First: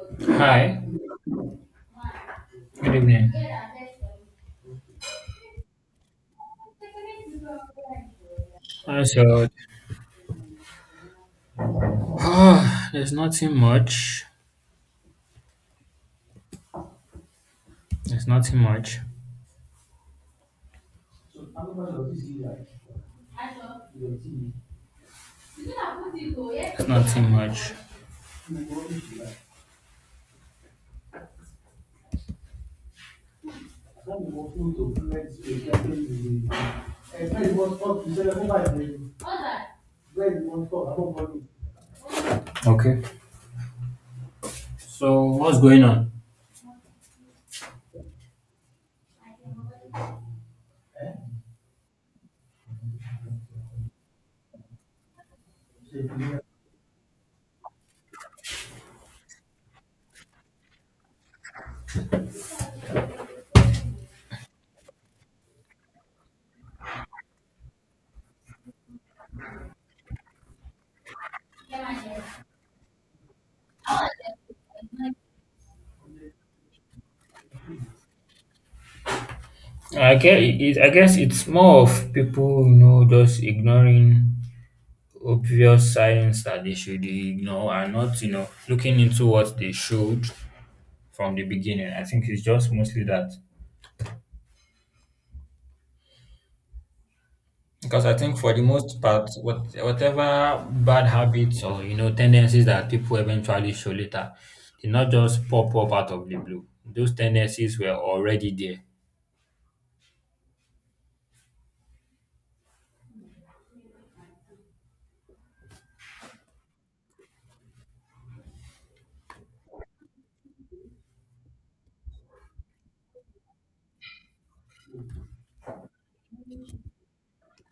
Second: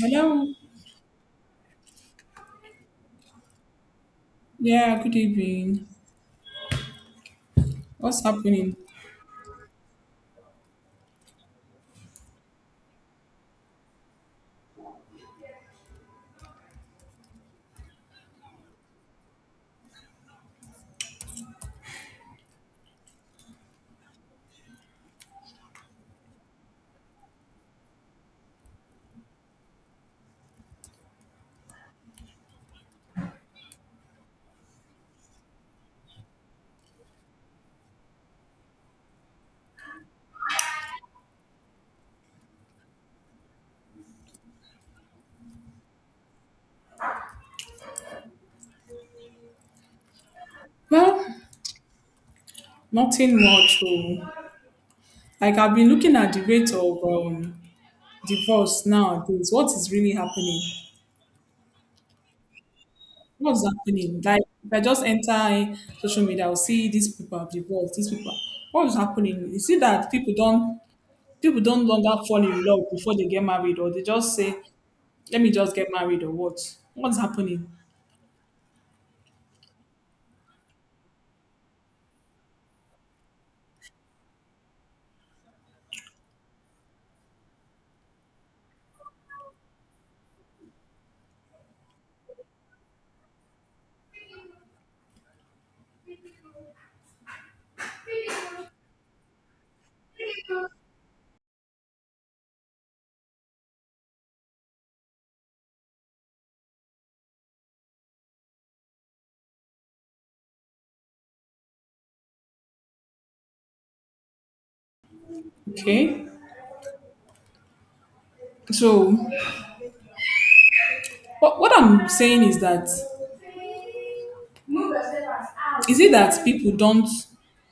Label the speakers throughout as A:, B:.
A: Hello.
B: Hi, good evening.
A: Yeah, good evening. What's happening?
B: So there's nothing much. There's nothing much. There's nothing much. Okay. So what's going on?
A: Well, nothing much. Oh. Like I've been looking at the rate of divorce nowadays. What is really happening? What's happening? Like if I just enter social media, I'll see these people have divorced. These people. What's happening? You see that people don't longer fall in love before they get married, or they just say, "Let me just get married," or what? What's happening?
B: I guess it's more of people, you know, just ignoring obvious signs that they should ignore and not, you know, looking into what they should from the beginning. I think it's just mostly that. Because I think for the most part, whatever bad habits or you know tendencies that people eventually show later, did not just pop up out of the blue. Those tendencies were already there.
A: Okay. So what I'm saying is that is it that people don't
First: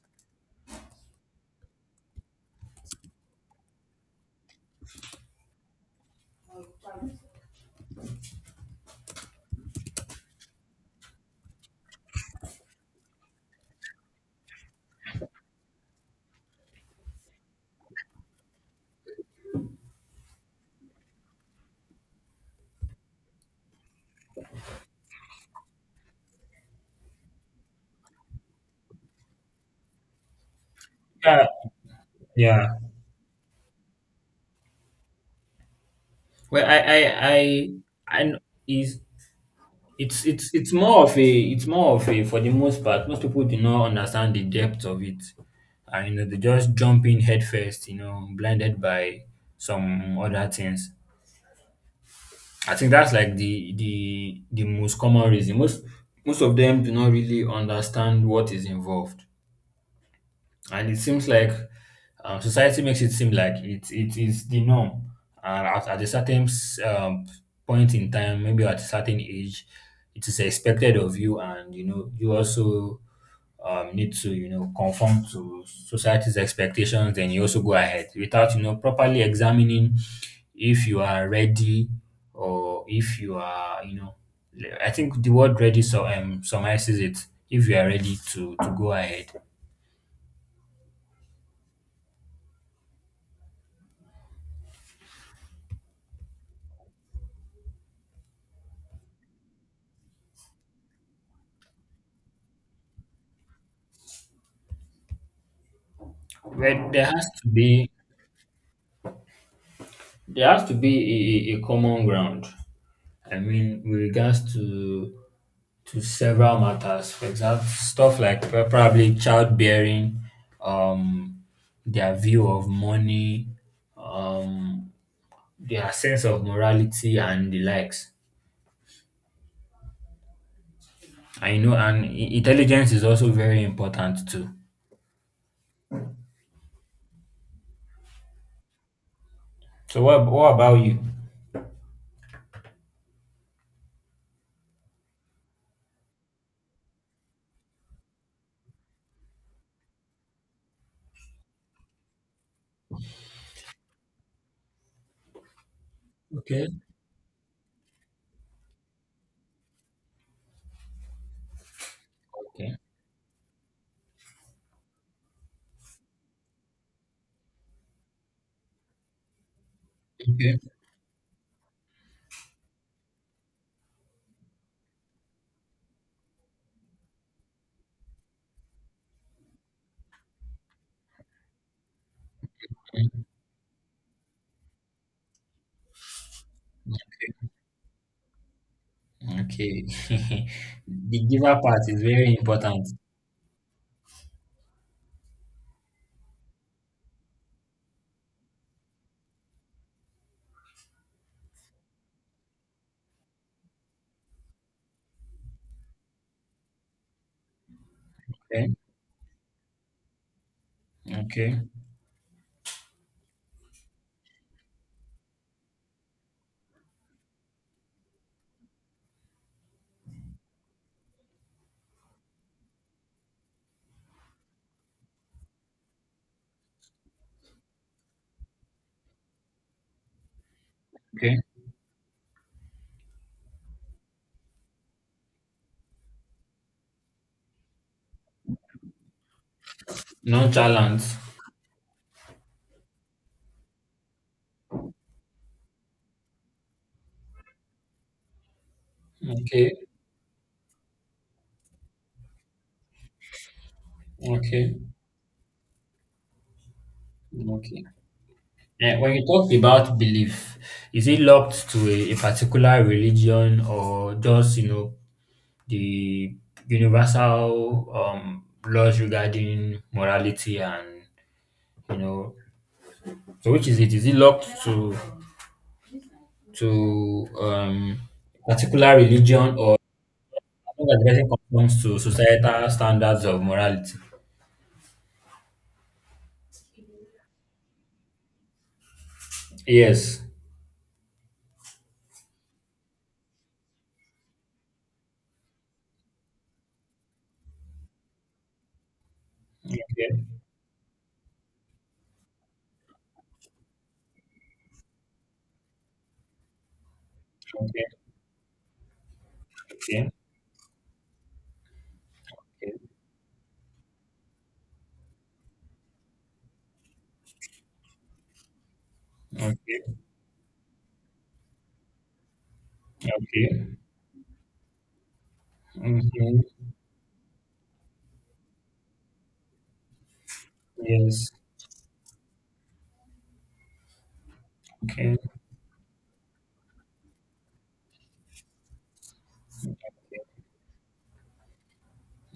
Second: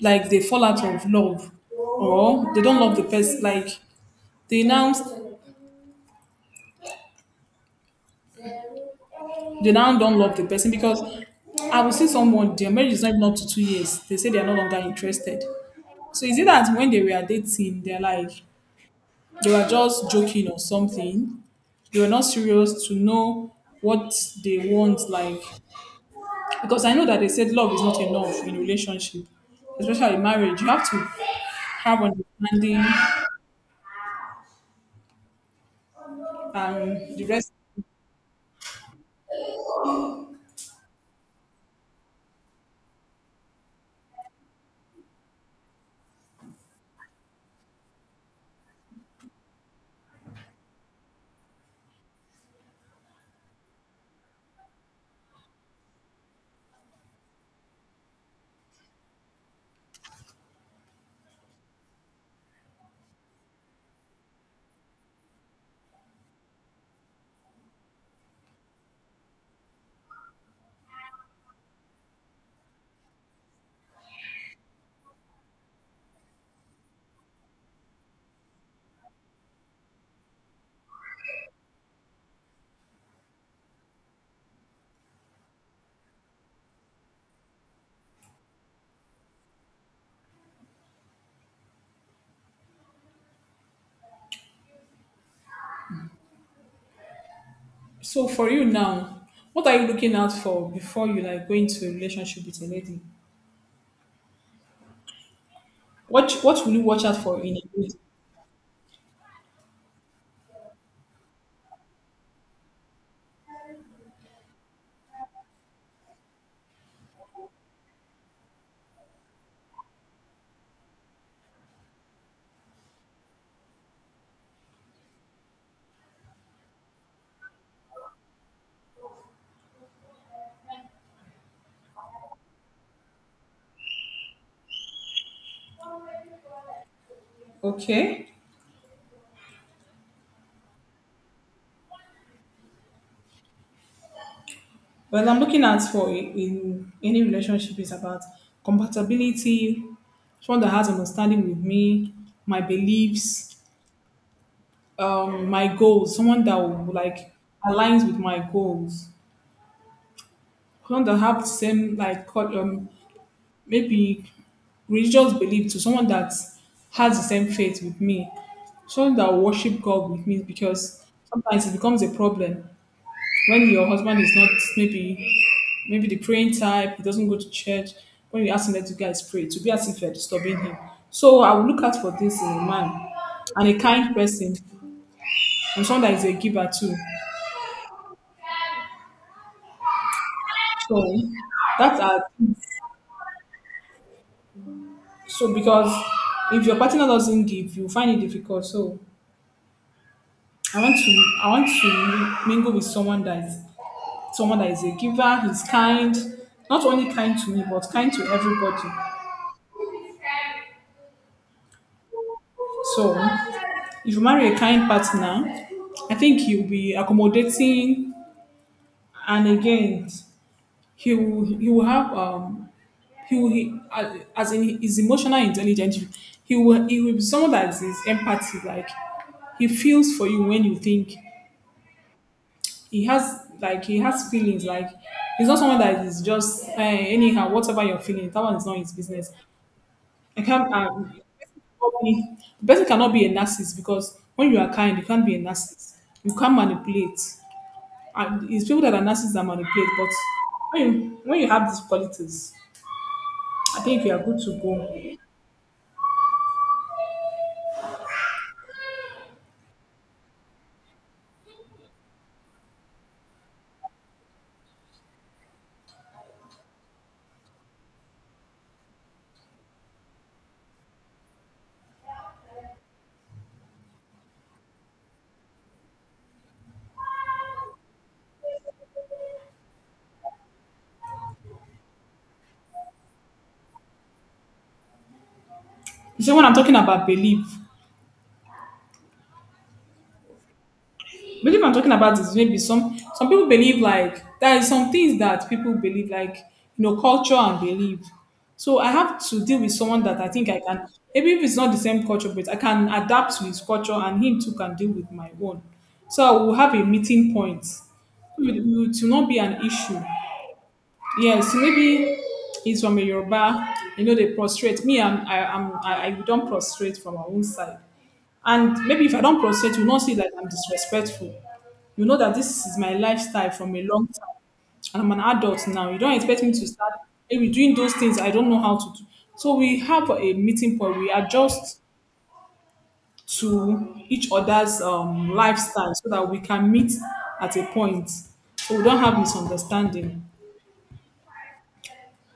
A: like they fall out of love or they don't love the person like they now they now don't love the person because I will see someone their marriage is not even up to 2 years, they say they are no longer interested. So is it that when they were dating they're like they were just joking or something, they were not serious to know what they want. Like because I know that they said love is not enough in relationship, especially in marriage. You have to
B: Yeah,
A: have
B: yeah.
A: understanding
B: Well,
A: and the rest.
B: I kn- is It's more of a for the most part, most people do not understand the depth of it. And you know, they just jump in head first, you know, blinded by some other things. I think that's like the most common reason. Most of them do not really understand what is involved and it seems like society makes it seem like it is the norm and at a certain point in time maybe at a certain age it is expected of you and you know you also need to you know conform to society's expectations and you also go ahead without you know properly examining if you are ready or if you are you know I think the word ready so summarizes it if you are ready to go ahead.
A: So for you now, what are you looking out for before you like go into a relationship with a lady? What will you
B: Well,
A: watch out for in a lady?
B: there has to be a common ground. I mean, with regards to several matters, for example, stuff like probably childbearing, um, their view of money, um, their sense of morality, and the likes. And you know, and intelligence is also very important too.
A: Okay.
B: So, what about you?
A: Well, I'm looking at for in any relationship is about compatibility, someone that has understanding with me, my beliefs, my goals, someone that
B: Okay.
A: will, like, aligns with my goals. Someone that have the same like
B: Okay.
A: maybe religious belief, to someone that has the same faith with me, someone that worship God with me.
B: Okay.
A: Because sometimes it becomes a problem when your husband is not maybe the praying type, he doesn't go to church. When you ask him let you guys pray, to be as if you're disturbing him. So I will look out for this in a man, and a kind person, and someone that is a giver too.
B: Okay. The
A: So
B: giver part
A: that
B: is
A: are
B: very important.
A: so because if your partner doesn't give, you find it difficult. So I want to mingle with someone that is a giver, he's kind, not only kind to me, but kind to
B: Okay.
A: everybody.
B: Okay,
A: So if you marry a kind partner, I think he'll be accommodating, and again he will have he as in his emotional intelligence, he will be someone that is empathy, like he feels for you when you think.
B: okay.
A: He has like he has feelings, like he's not someone that is just anyhow, whatever you're feeling that one is not his business. I can't
B: Nonchalance.
A: cannot the person cannot be a narcissist, because when you are kind, you can't be a narcissist. You can't manipulate. And it's people that are narcissists that
B: Okay,
A: manipulate. But when you have these qualities, I think you are good to
B: okay,
A: go.
B: okay. And when you talk about belief, is it locked to a particular religion or just, you know, the universal laws regarding morality and you know so which is it? Is it locked to to um particular religion or as long as the person conforms to societal standards of morality?
A: So when I'm talking about belief,
B: Yes.
A: belief I'm talking about is maybe some people believe like there is some things that people believe like, you know, culture and belief. So I have to deal with someone that
B: Okay.
A: I think I can maybe, if it's not the same culture, but I can adapt to his culture and him too can deal with my own. So we'll have a meeting point.
B: Okay.
A: It will not be an issue.
B: Okay.
A: Yes, maybe it's from a Yoruba. You know, they prostrate. Me, I don't prostrate from my own side. And maybe if I don't prostrate, you
B: Okay.
A: will not see that I'm disrespectful. You know that this is my
B: Okay.
A: lifestyle from a long time. And I'm an adult now. You don't expect me to
B: Mm-hmm.
A: start maybe doing those things I don't know how to do. So we have a meeting point. We
B: Yes.
A: adjust to each other's
B: Okay.
A: lifestyle so that we can meet at a point. So we don't have misunderstanding.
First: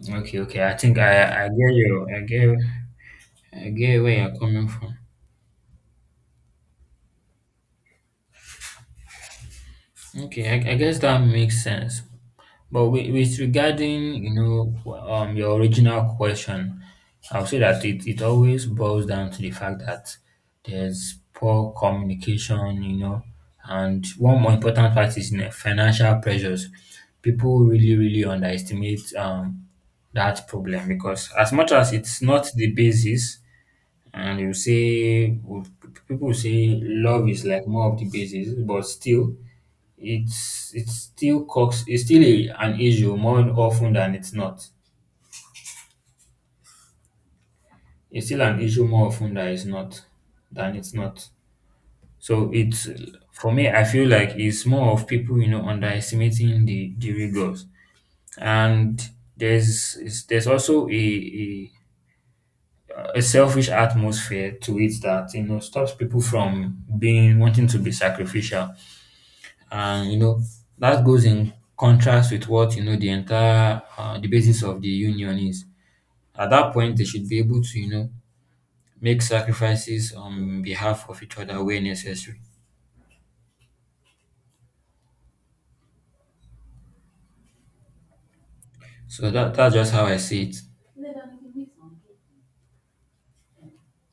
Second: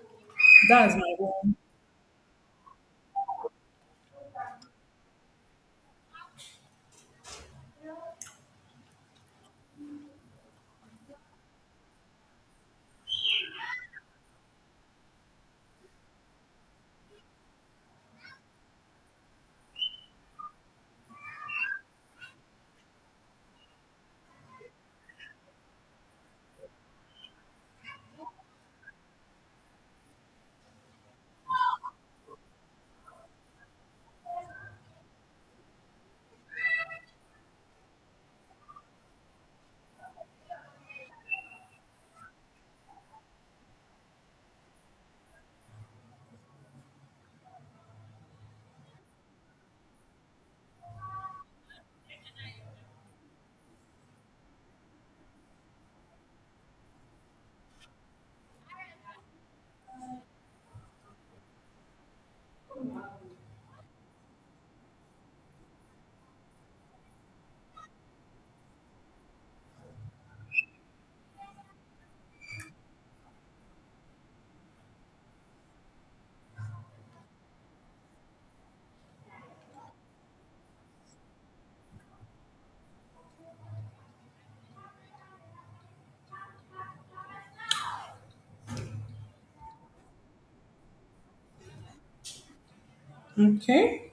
B: Okay. Okay. I
A: That is
B: think
A: my
B: I
A: own.
B: get you. I get where you're coming from. Okay, I guess that makes sense. But with regarding, you know, your original question, I'll say that it always boils down to the fact that there's poor communication, you know, and one more important fact is you know, financial pressures. People really, really underestimate that problem because as much as it's not the basis, and you say people say love is like more of the basis, but still it's still an issue more often than it's not. It's still an issue more often than it's not So it's for me I feel like it's more of people you know underestimating the rigors. And there's also a selfish atmosphere to it that you know stops people from being wanting to be sacrificial and you know that goes in contrast with what you know the entire the basis of the union is. At that point, they should be able to, you know, make sacrifices on behalf of each other where necessary. So that's just how I see it.
A: Okay.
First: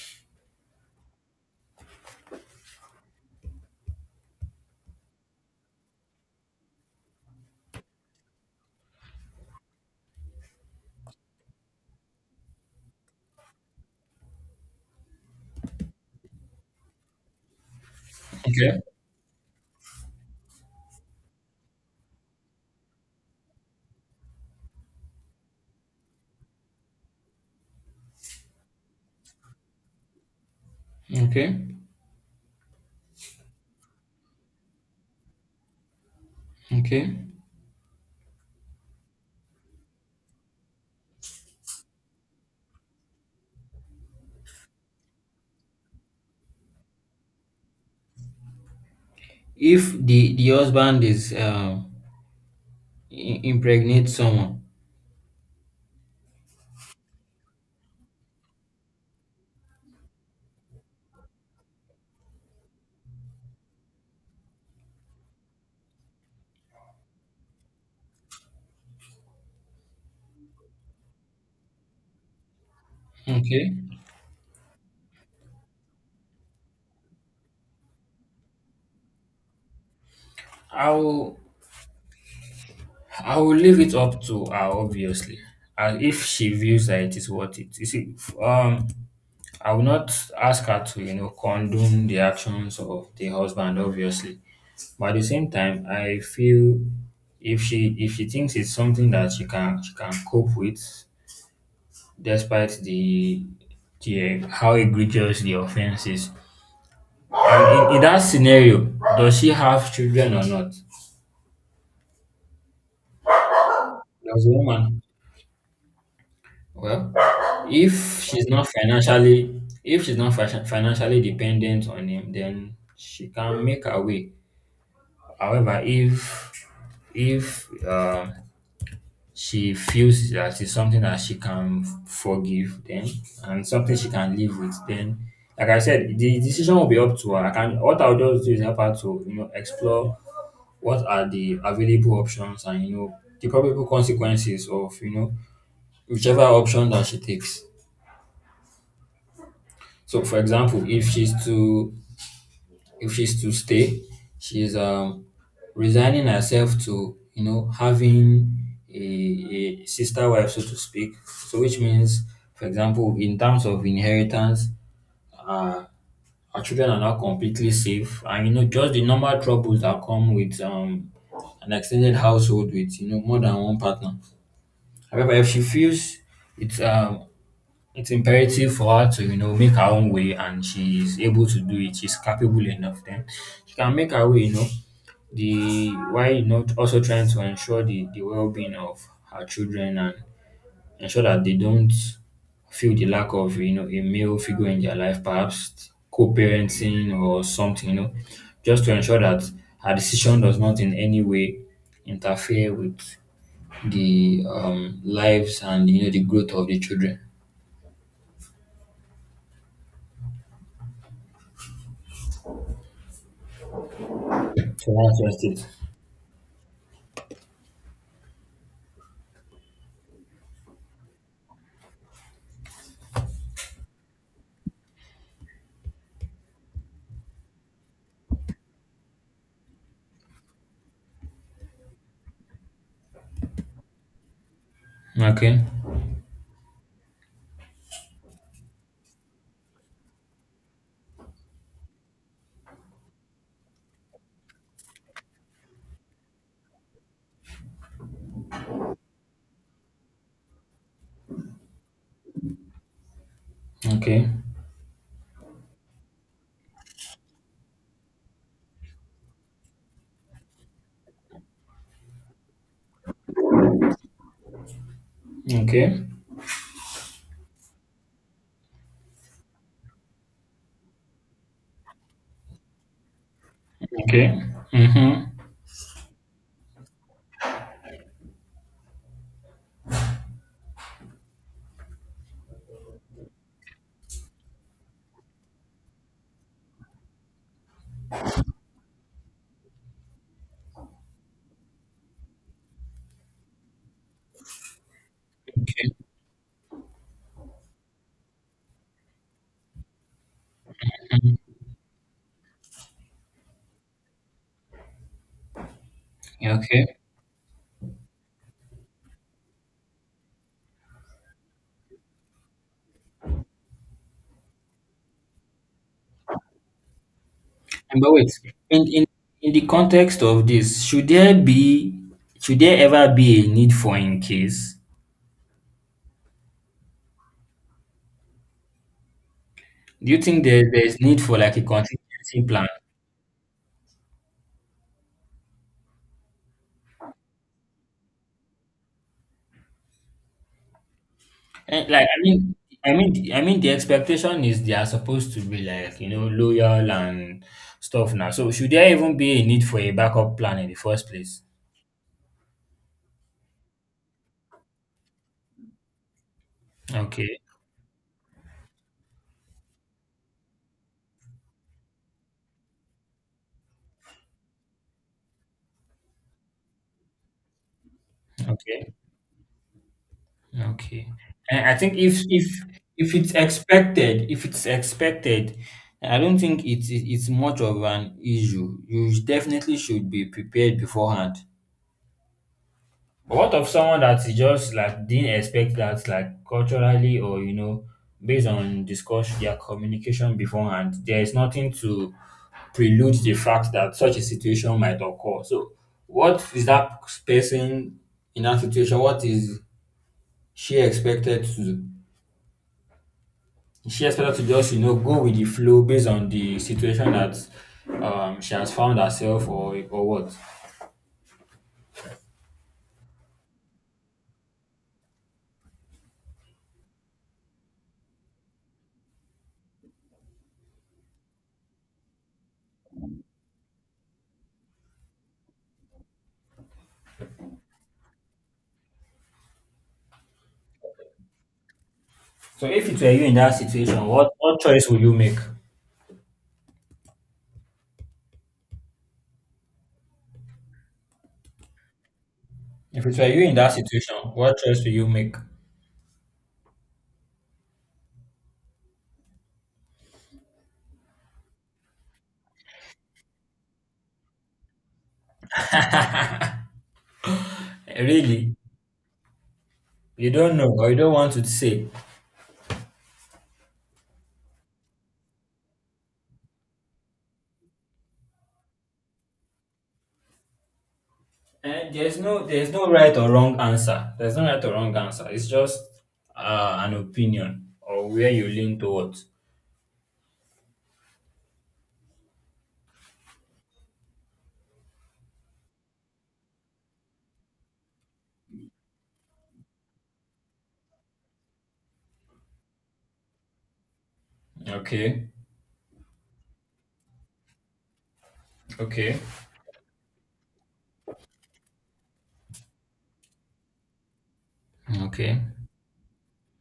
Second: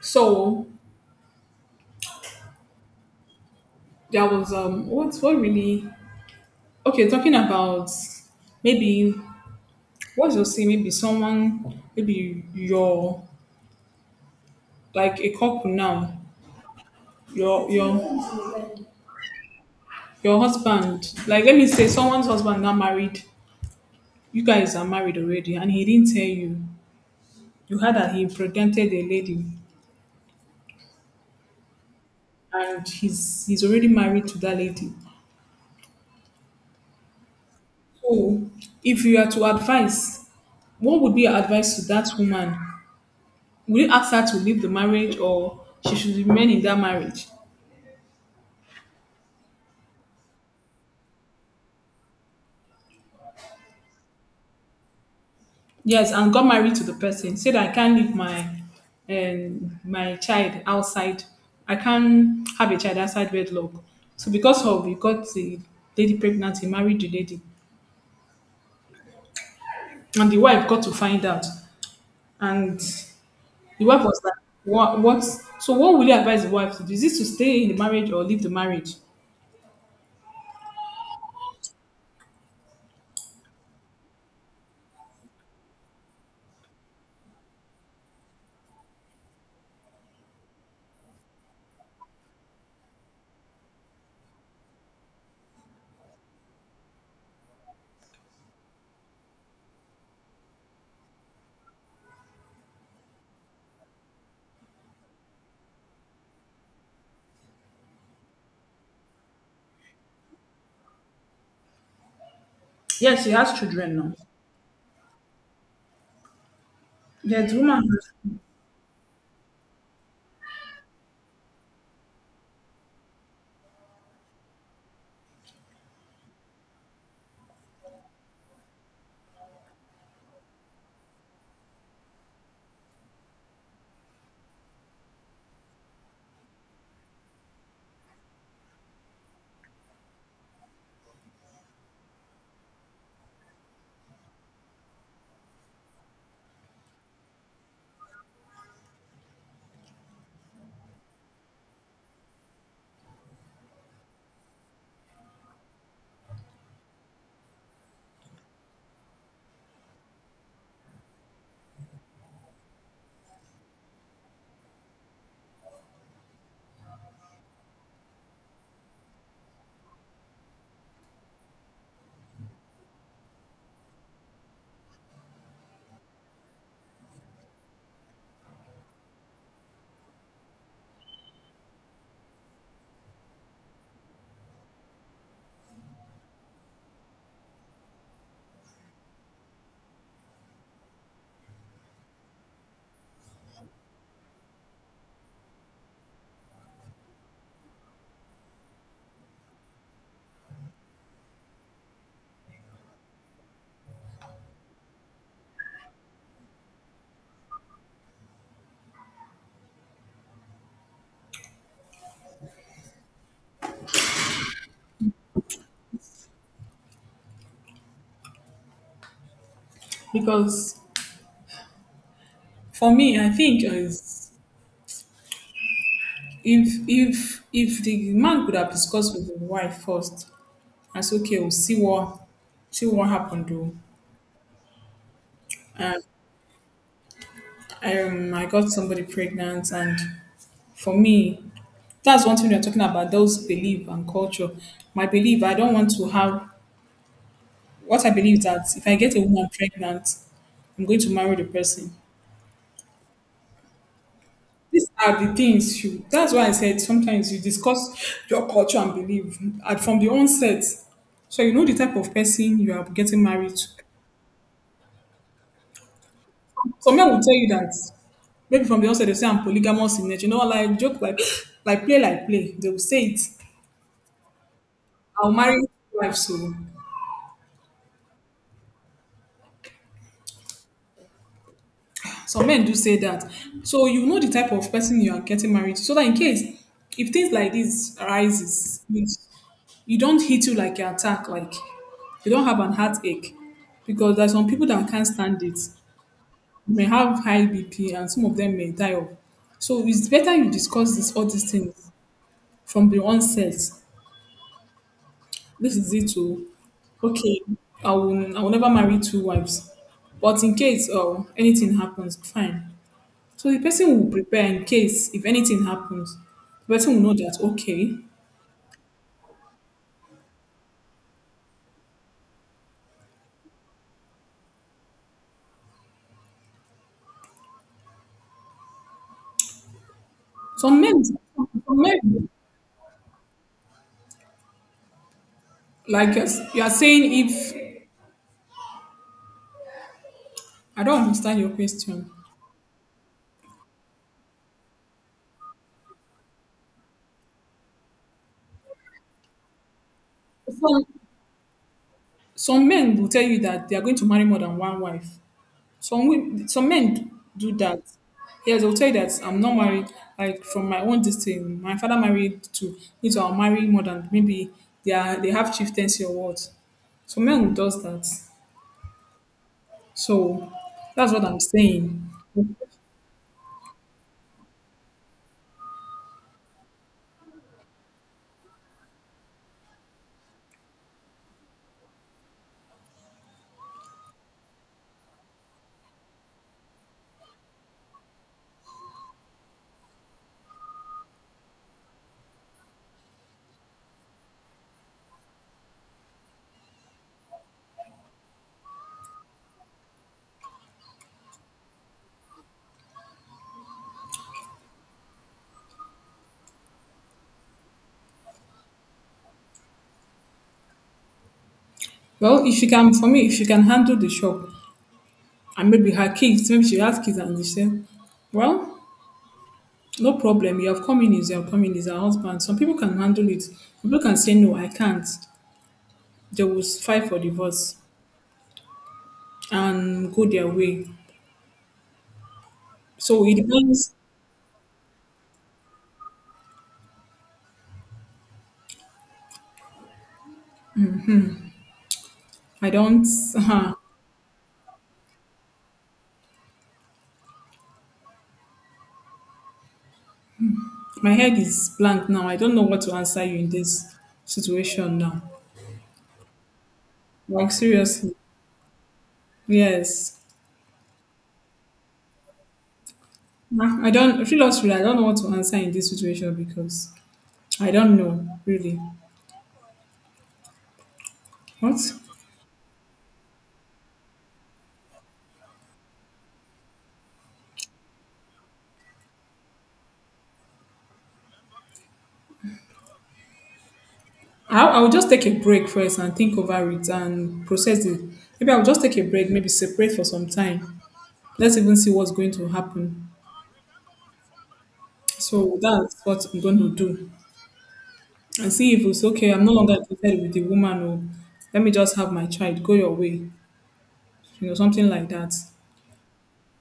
A: So there was what's what really okay, talking about maybe what's your say, maybe someone maybe your like a couple now, your your
B: Okay.
A: your husband, like let me say someone's husband now married, you guys are married already and he didn't tell you. You heard that he pretended a lady
B: Okay.
A: and he's already married to that lady.
B: Okay.
A: So if you are to advise, what would be your advice to that woman? Will you ask her to leave the marriage or she should remain in that marriage?
B: If the husband is impregnate someone,
A: Yes, and got married to the person. Said I can't leave my my child outside. I can't have a child outside wedlock. So because of we got the lady pregnant, he married the lady, and the wife got to find out, and
B: okay,
A: the wife was like, "What? What? So what will you advise the wife to do? Is this to stay in the marriage or leave the marriage?"
B: I will I will leave it up to her obviously, and if she views that it is worth it. You see, um, I will not ask her to, you know, condone the actions of the husband, obviously. But at the same time, I feel if she thinks it's something that she can cope with, despite the how egregious the offense is. And in that scenario, does she have children or not?
A: Yes, she has children now.
B: Does the woman? Well,
A: Yeah, the woman
B: if
A: has-
B: she's not financially if she's not fashion- financially dependent on him, then she can make her way. However, if she feels that it's something that she can forgive, then and something she can live with, then like I said, the decision will be up to her. I can what I'll just do is help her to you know explore what are the available options and you know the probable consequences of you know whichever option that she takes. So, for example, if she's to stay, she's resigning herself to you know having a sister wife, so to speak. So which means, for example, in terms of inheritance, uh, our children are not completely safe, and you know just the normal troubles that come with an extended household with you know more than one partner. However, if she feels it's um it's imperative for her to, you know, make her own way and she is able to do it. She's capable enough then. She can make her way, you know. The why not also trying to ensure the well being of her children and ensure that they don't feel the lack of, you know, a male figure in their life, perhaps co parenting or something, you know, just to ensure that her decision does not in any way interfere with the lives and you know the growth of the children. So that's just it.
A: because for me, I think is, if if the man could have discussed with the wife first and say, okay, we'll see what happened though.
B: Okay.
A: And I got somebody pregnant. And for me, that's one thing we are talking about, those belief and culture. My belief, I don't want to have what I believe that if I get a woman pregnant, I'm going to marry the person.
B: Okay.
A: These are the things you. That's why I said sometimes you discuss your culture and belief at from the onset, so you know the type of person you are getting married to.
B: Okay.
A: Some men will tell you that maybe from the onset they say I'm polygamous in nature. You know, like joke, like play, like play. They will say it.
B: Okay. Mm-hmm.
A: I'll marry two wives, so some men do say that. So you know the type of person you are getting married to. So that in case if things like this arises, you don't hit you like an attack, like you don't have an heartache. Because there are some people that can't stand it.
B: Okay.
A: You may have high BP and some of them may die off. So it's better you discuss this all
B: Mhm.
A: these things from the onset. This is it too.
B: Yeah, okay.
A: Okay, I will never marry two wives. But in case anything happens, fine. So the person will prepare in case if anything happens. The person will know that okay.
B: And but wait, in, in in the context of this, should there ever be a need for in case? Do you think
A: Some
B: there is
A: men,
B: need for
A: some
B: like a
A: men,
B: contingency plan?
A: like you're you are saying, if I don't understand your
B: And like
A: question,
B: I mean the expectation is they are supposed to be like, you know, loyal and stuff now. So should there even be a need for a backup plan in the
A: some
B: first place?
A: some men will tell you that they are going to marry more than one wife. Some men
B: Okay.
A: do that. Yes, they'll tell you that I'm not married. Like from my own distance, my father married two. Me too, I'll marry more than maybe they are they have chieftaincy or what. So men will does that.
B: Okay.
A: So
B: Okay.
A: that's what I'm
B: And I think
A: saying.
B: if it's expected, I don't think it- it's much of an issue. You definitely should be prepared beforehand. But what of someone that is just like didn't expect that, like culturally or you know, based on discussion, their communication beforehand, there is nothing to prelude the fact that such a situation might occur. So, what is that person in that situation? What is she expected to do? She expected to just you know go with the flow based on the situation that she has found herself or what.
A: Well, if you can, for me, if you can handle the shop and maybe her kids, maybe she has kids and she said, well, no problem. You have come in, is your coming is her husband. Some people can handle it. Some people can say no, I can't. They will fight for divorce and go their way.
B: So if it were you
A: So
B: in
A: it
B: that
A: depends.
B: situation, what choice would you make?
A: I don't.
B: If it were you in that situation, what choice will you make?
A: My head is blank now. I don't know what to answer you in this situation now. Like
B: Eh,
A: seriously,
B: really,
A: yes.
B: you don't know or you don't want to say.
A: I don't. Seriously, I don't know what to answer in this situation because I don't know really. What?
B: And there's no right or wrong answer. There's no right or wrong answer. It's just an opinion or where you lean towards.
A: I'll just take a break first and think over it and process it. Maybe I'll just take a break, maybe separate for some time. Let's even see what's going to happen.
B: Okay,
A: So that's what I'm going to do. And see if it's
B: okay,
A: okay. I'm no longer interested with the woman, or let me just have my child. Go your way. You know, something like that.
B: okay,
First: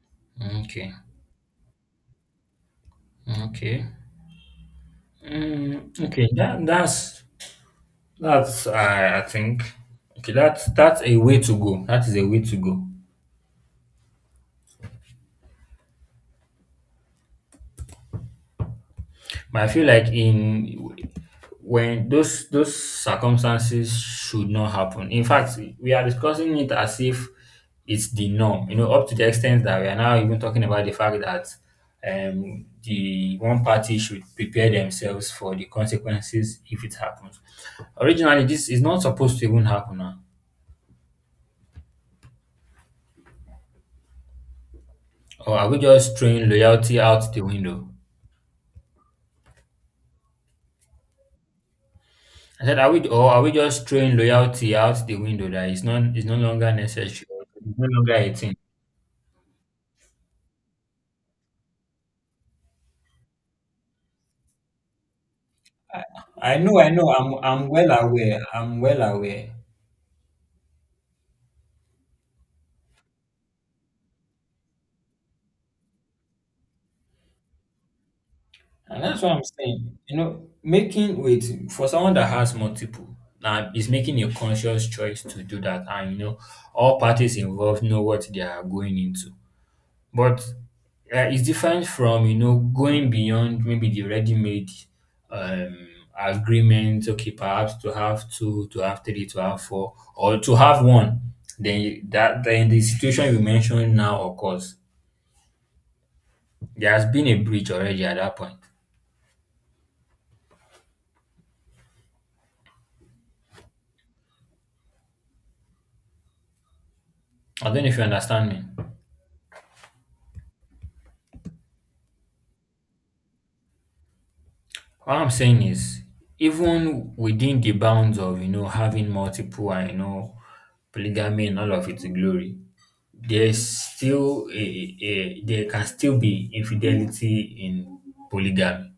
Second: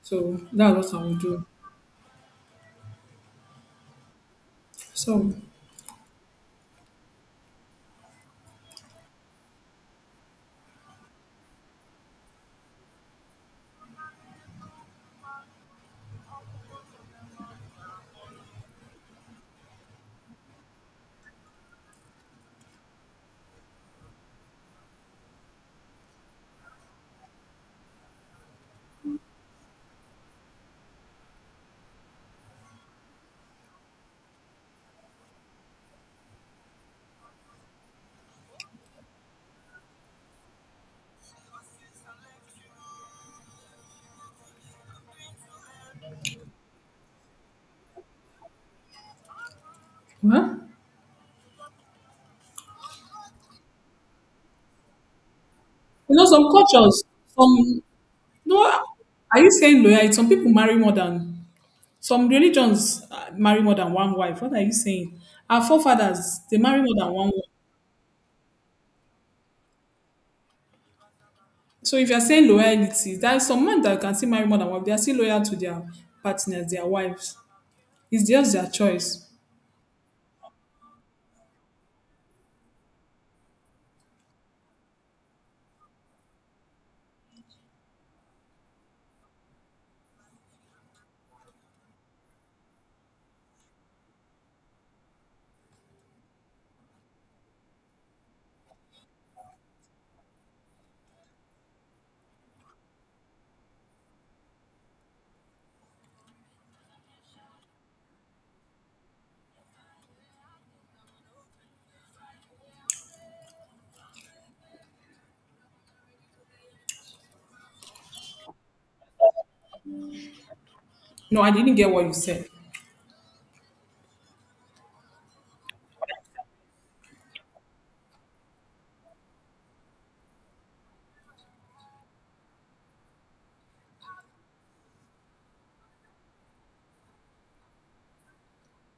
A: So
B: okay,
A: that's what I will do.
B: okay.
A: So,
B: Mm, okay, that's I think okay that's a way to go. That is a way to go. But I feel like in when those circumstances should not happen. In fact, we are discussing it as if it's the norm. You know, up to the extent that we are now even talking about the fact that the one party should prepare themselves for the consequences if it happens. Originally, this is not supposed to even happen. Or are we just throwing loyalty out the window?
A: huh?
B: I said, are we or are we just throwing loyalty out the window that it's not
A: You
B: it's
A: know,
B: no
A: some
B: longer
A: cultures,
B: necessary? It's
A: some,
B: no longer a thing.
A: no, are you saying loyalty? Some people marry more than some religions marry more than one wife. What are you saying? Our forefathers, they marry
B: I
A: more
B: know,
A: than one wife.
B: I'm well aware. I'm well aware.
A: So if you're saying loyalty, there are some men that can still marry more than one wife. They are still loyal to their partners, their wives. It's just their
B: And that's
A: choice.
B: what I'm saying. You know, making wait for someone that has multiple now is making a conscious choice to do that and you know all parties involved know what they are going into. But it's different from you know going beyond maybe the ready-made um, agreement. Okay, perhaps to have two, to have three, to have four, or to have one. Then you- that then the situation you mentioned now occurs. There has been a breach already at that point. I don't know if you understand me.
A: No, I didn't get what you said.
B: What I'm saying is, even within the bounds of you know having multiple and you know polygamy and all of its glory, there's still a there can still be infidelity in polygamy.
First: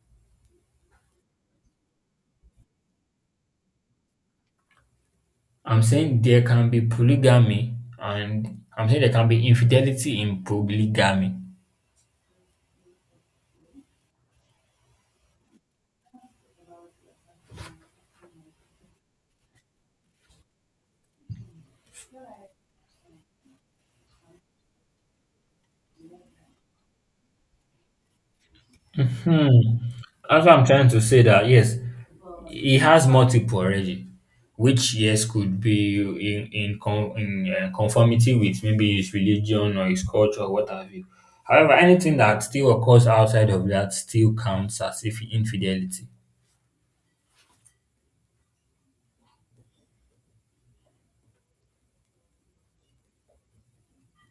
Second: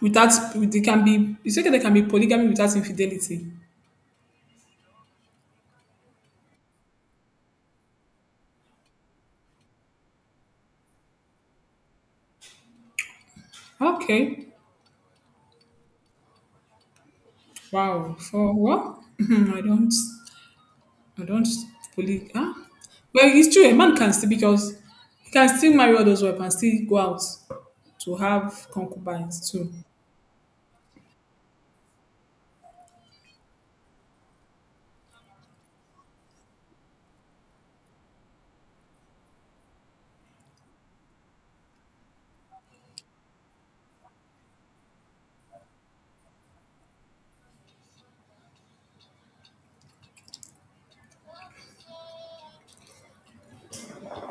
A: Without, they can be, you said that there can be polygamy without infidelity.
B: I'm saying there can be polygamy and I'm saying there can be infidelity in polygamy.
A: Okay. Wow. For what? I don't. I don't fully. Huh? Well, it's true. A man can still because he can still marry all those wives and still go out to have concubines too.
B: Hmm. That's what I'm trying to say that yes, he has multiple already, which yes could be in in conformity with maybe his religion or his culture or what have you. However, anything that still occurs outside of that still counts as if infidelity.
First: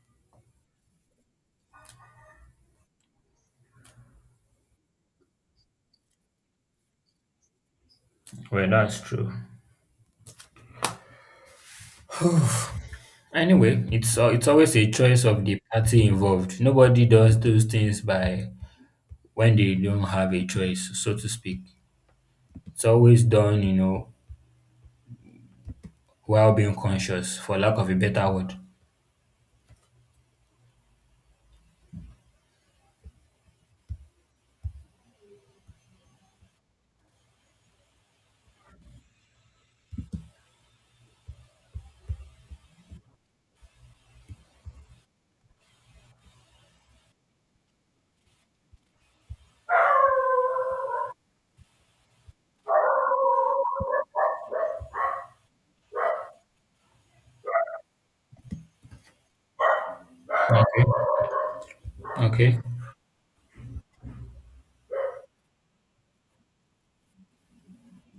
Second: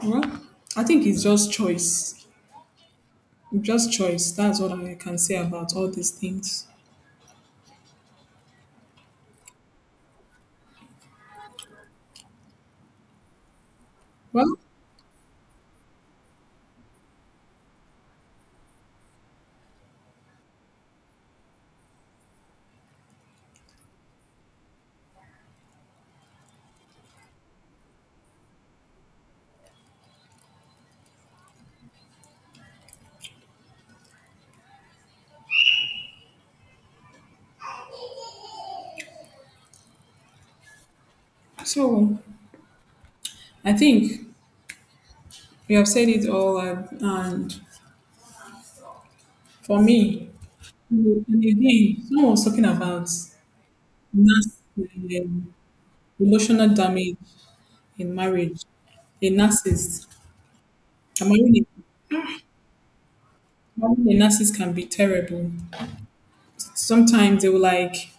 A: Well, I think it's just choice. Just choice. That's what I can say about all these things.
B: Well, that's true. Anyway, it's
A: Well,
B: always a choice of the party involved. Nobody does those things by when they don't have a choice, so to speak. It's always done, you know, while being conscious, for lack of a better word.
A: so I think we have said it all, and for me, and again, someone was talking about nas- um, emotional damage in marriage. A narcissist.
B: Okay.
A: I'm marrying.
B: Okay.
A: Having a narcissist can be terrible. Sometimes they will like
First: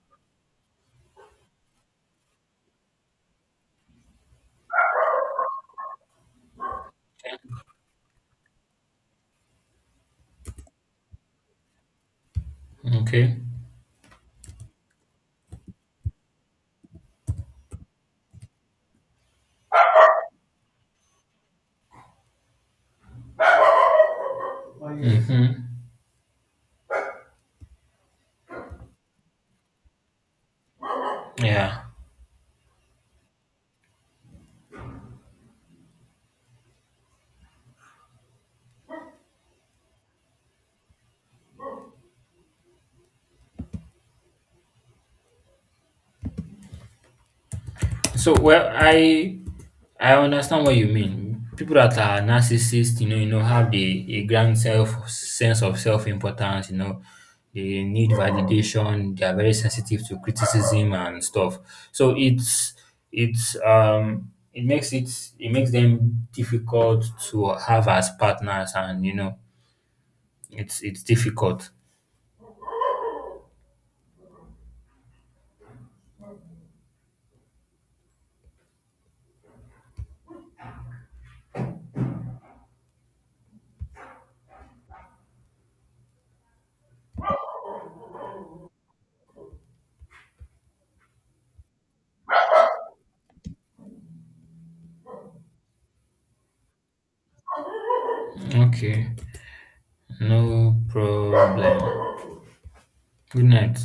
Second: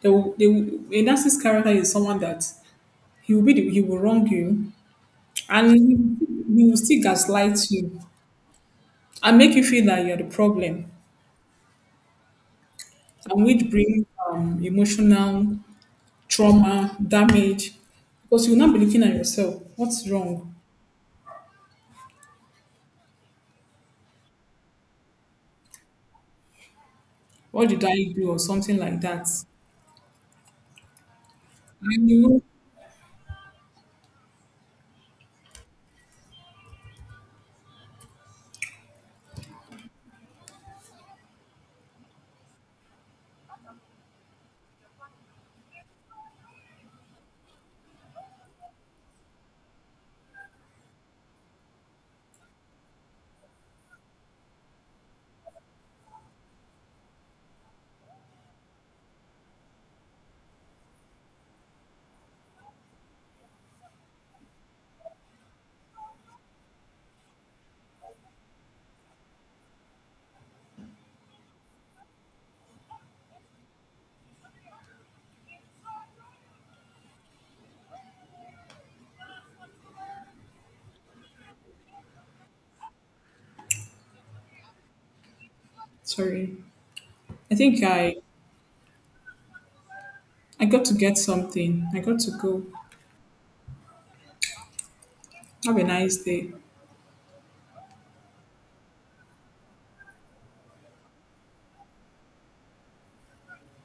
A: they will, they will, a narcissist character is someone that he will be the, he will wrong you, and he will still gaslight you and make you feel that you're the problem,
B: Okay.
A: and which brings emotional trauma damage, because you will not be looking at yourself. What's wrong?
B: Mm-hmm.
A: What did I do or something like that?
B: Yeah.
A: And you will,
B: So well, I understand what you mean. People that are narcissists, you know, have the a grand self sense of self importance. You know, they need validation. They are very sensitive to criticism and stuff. So it makes it makes them difficult to have as partners, and you know, it's difficult.
A: sorry. I think I got to get something. I got to go. Have a nice day.
B: Okay, no problem. Good night.